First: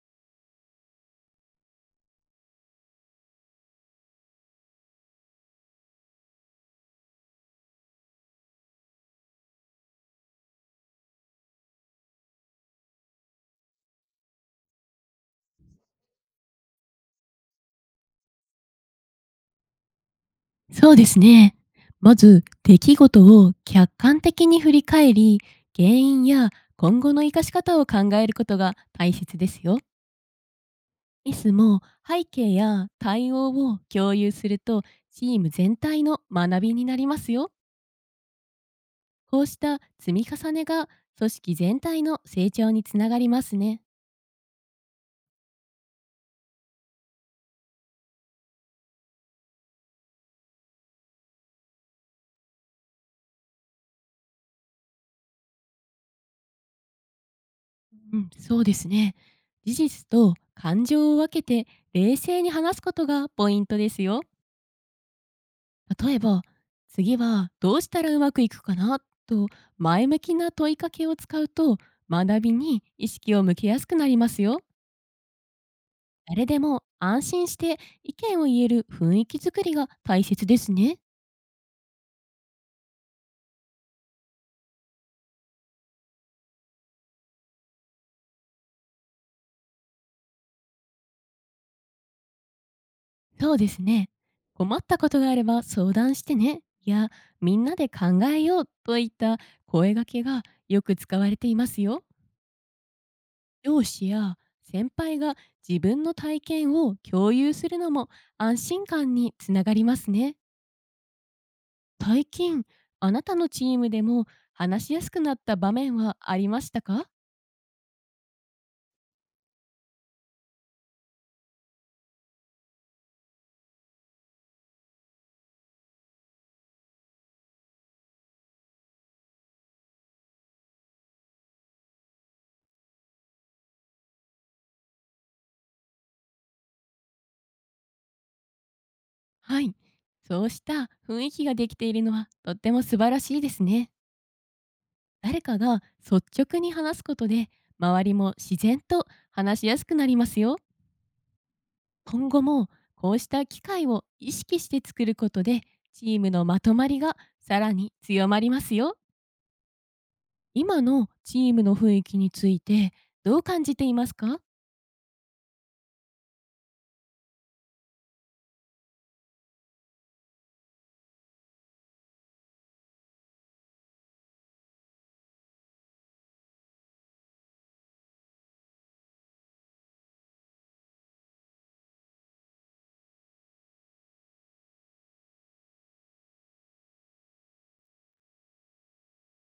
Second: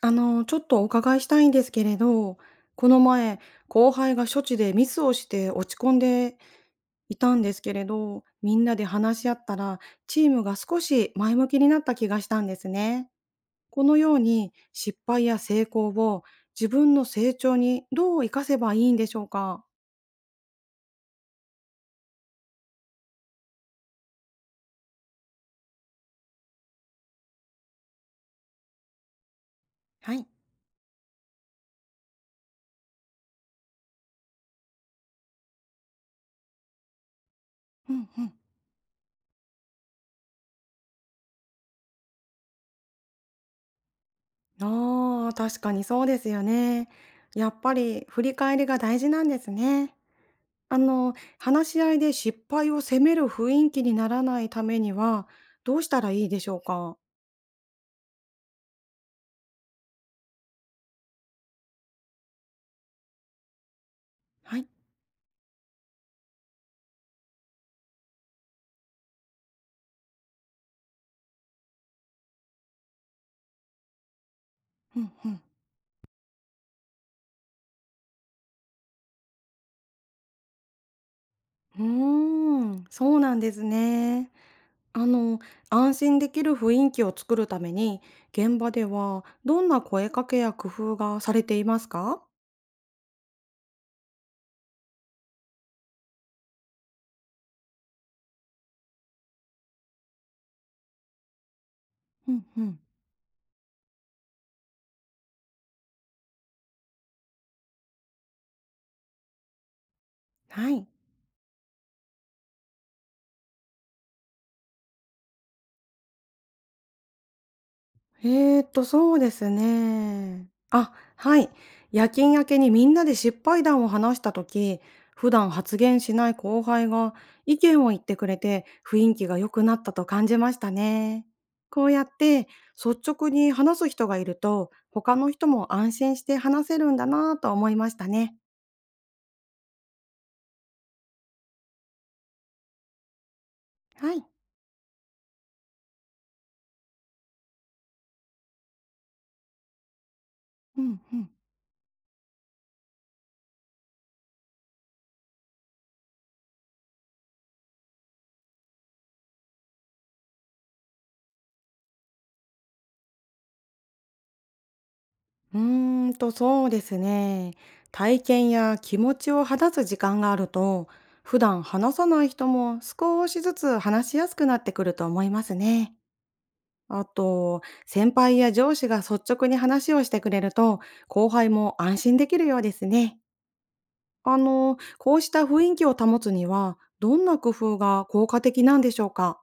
ちょっとお伺いしたいんですけれど、この前、後輩が処置でミスをして落ち込んでいたんですけれど、みんなで話し合ったら、チームが少し前向きになった気がしたんですね。このように、失敗や成功を自分の成長にどう活かせばいいんでしょうか。そうですね。まず、出来事を客観的に振り返り、原因や今後の活かし方を考えることが大切ですよ。はい。ミスも背景や対応を共有すると、チーム全体の学びになりますよ。うんうん。こうした積み重ねが組織全体の成長につながりますね。ああ、確かにそうですよね。やっぱり振り返りが大事なんですね。話し合いで失敗を責める雰囲気にならないためには、どうしたらいいでしょうか？うん、そうですね。事実と感情を分けて冷静に話すことがポイントですよ。はい。例えば「次はどうしたらうまくいくかな?」と前向きな問いかけを使うと学びに意識を向けやすくなりますよ。うんうん。誰でも安心して意見を言える雰囲気づくりが大切ですね。うーん、そうなんですね。あの、安心できる雰囲気を作るために、現場ではどんな声かけや工夫がされていますか？そうですね。困ったことがあれば相談してね。いや、みんなで考えようといった声掛けがよく使われていますよ。うんうん。上司や先輩が自分の体験を共有するのも安心感につながりますね。はい。最近あなたのチームでも話しやすくなった場面はありましたか？そうですね。あ、はい。夜勤明けにみんなで失敗談を話した時、普段発言しない後輩が意見を言ってくれて雰囲気が良くなったと感じましたね。こうやって率直に話す人がいると、他の人も安心して話せるんだなぁと思いましたね。はい、そうした雰囲気ができているのはとっても素晴らしいですね。はい。誰かが率直に話すことで周りも自然と話しやすくなりますよ。うんうん。今後もこうした機会を意識して作ることでチームのまとまりがさらに強まりますよ。今のチームの雰囲気についてどう感じていますか？そうですね。体験や気持ちを話す時間があると、普段話さない人も少しずつ話しやすくなってくると思いますね。あと、先輩や上司が率直に話をしてくれると、後輩も安心できるようですね。こうした雰囲気を保つには、どんな工夫が効果的なんでしょうか。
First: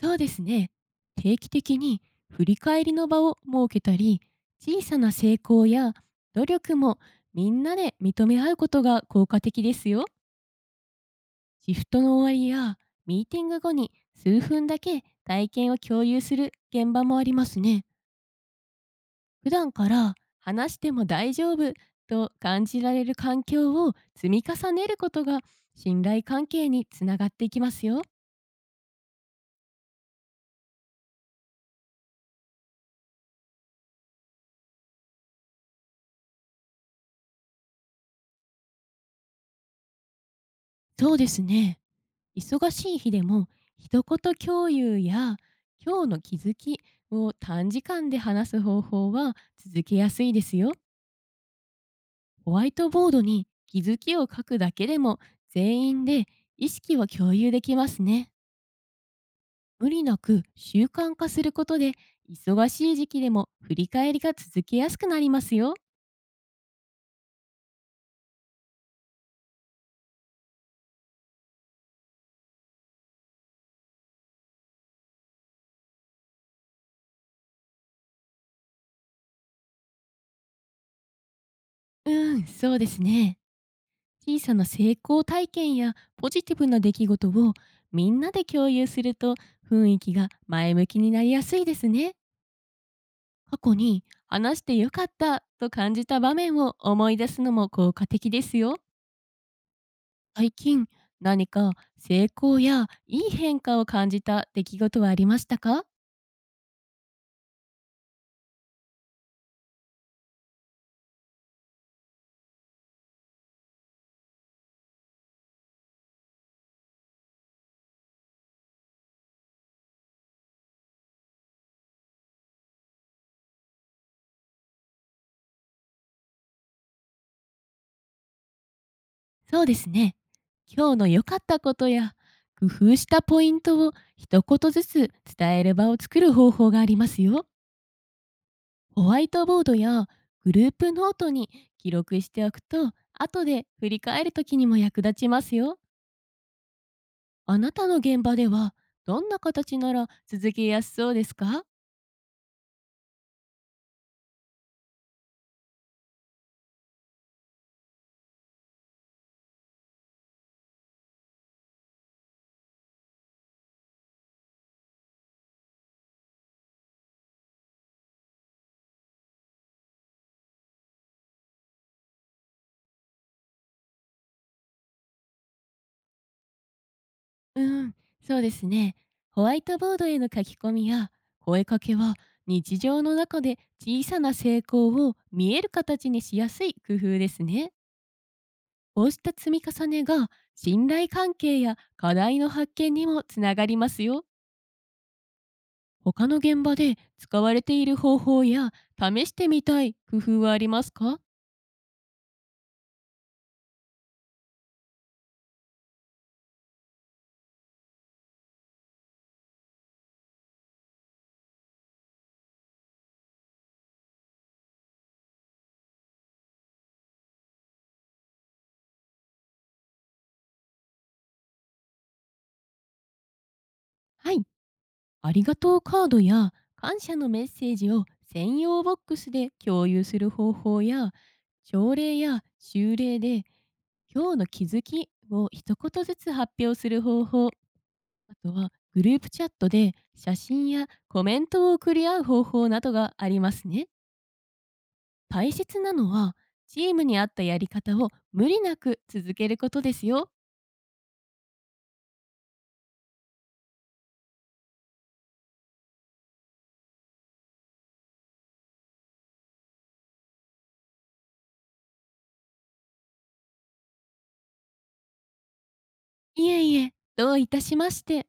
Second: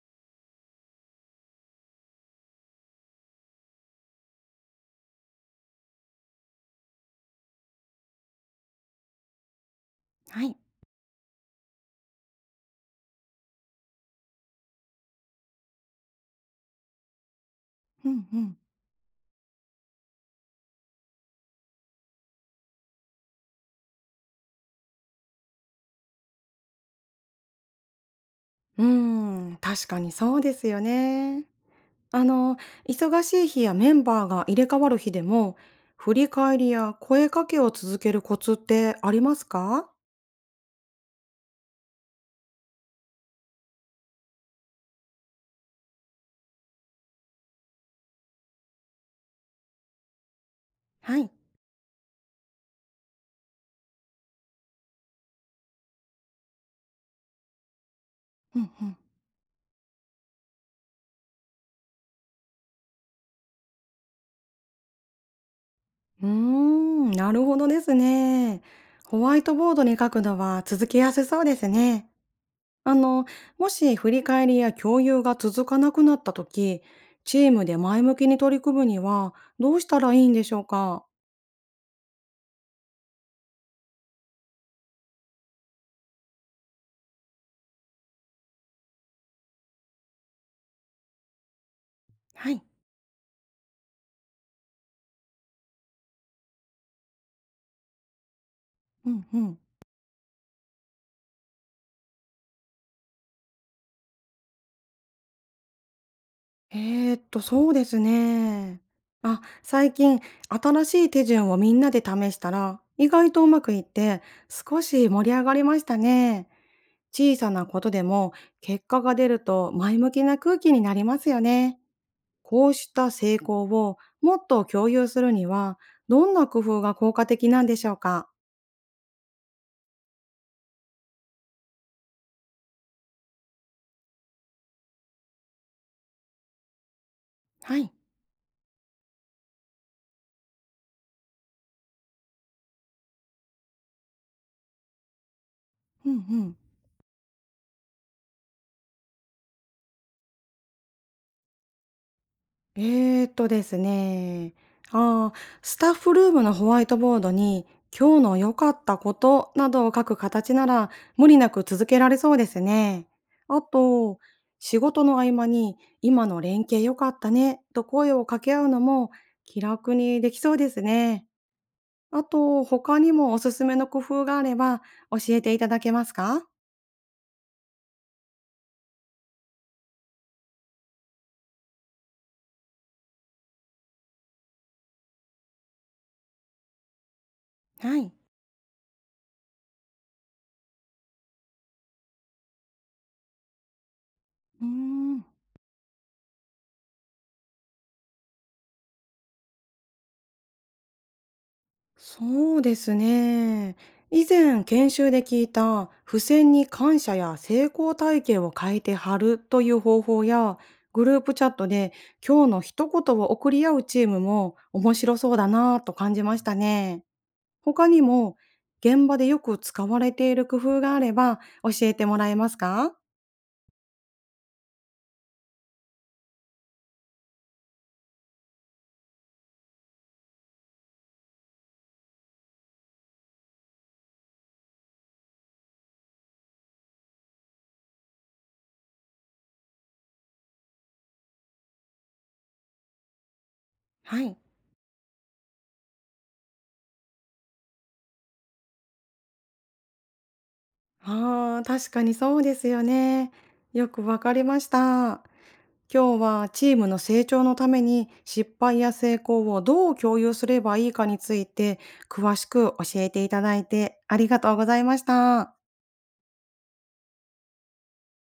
そうですね。定期的に振り返りの場を設けたり、小さな成功や努力もみんなで認め合うことが効果的ですよ。はい。シフトの終わりやミーティング後に数分だけ体験を共有する現場もありますね。うんうん。普段から話しても大丈夫と感じられる環境を積み重ねることが信頼関係につながっていきますよ。うーん、確かにそうですよね。あの、忙しい日やメンバーが入れ替わる日でも、振り返りや声かけを続けるコツってありますか。そうですね。忙しい日でも一言共有や今日の気づきを短時間で話す方法は続けやすいですよ。はい。ホワイトボードに気づきを書くだけでも全員で意識を共有できますね。うんうん。無理なく習慣化することで忙しい時期でも振り返りが続けやすくなりますよ。うーん、なるほどですね。ホワイトボードに書くのは続けやすそうですね。あの、もし振り返りや共有が続かなくなった時、チームで前向きに取り組むにはどうしたらいいんでしょうか。うん、そうですね。小さな成功体験やポジティブな出来事をみんなで共有すると雰囲気が前向きになりやすいですね。はい。過去に話してよかったと感じた場面を思い出すのも効果的ですよ。うんうん。最近何か成功やいい変化を感じた出来事はありましたか？そうですね。あ、最近、新しい手順をみんなで試したら、意外とうまくいって、少し盛り上がりましたね。小さなことでも、結果が出ると前向きな空気になりますよね。こうした成功をもっと共有するには、どんな工夫が効果的なんでしょうか。そうですね。今日の良かったことや工夫したポイントを一言ずつ伝える場を作る方法がありますよ。はい。ホワイトボードやグループノートに記録しておくと後で振り返る時にも役立ちますよ。うんうん。あなたの現場ではどんな形なら続けやすそうですか？えーとですね、あースタッフルームのホワイトボードに、今日の良かったことなどを書く形なら、無理なく続けられそうですね。あと、仕事の合間に、今の連携良かったね、と声を掛け合うのも、気楽にできそうですね。あと、他にもおすすめの工夫があれば、教えていただけますか。うん、そうですね。ホワイトボードへの書き込みや声かけは日常の中で小さな成功を見える形にしやすい工夫ですね。はい。こうした積み重ねが信頼関係や課題の発見にもつながりますよ。うーん、他の現場で使われている方法や試してみたい工夫はありますか？そうですね。以前研修で聞いた付箋に感謝や成功体験を書いて貼るという方法やグループチャットで今日の一言を送り合うチームも面白そうだなぁと感じましたね。他にも現場でよく使われている工夫があれば教えてもらえますか。はい。ありがとうカードや感謝のメッセージを専用ボックスで共有する方法や朝礼や修礼で今日の気づきを一言ずつ発表する方法、あとはグループチャットで写真やコメントを送り合う方法などがありますね。はい。大切なのはチームに合ったやり方を無理なく続けることですよ。ああ、確かにそうですよね。よくわかりました。今日はチームの成長のために失敗や成功をどう共有すればいいかについて詳しく教えていただいてありがとうございました。いえいえ、どういたしまして。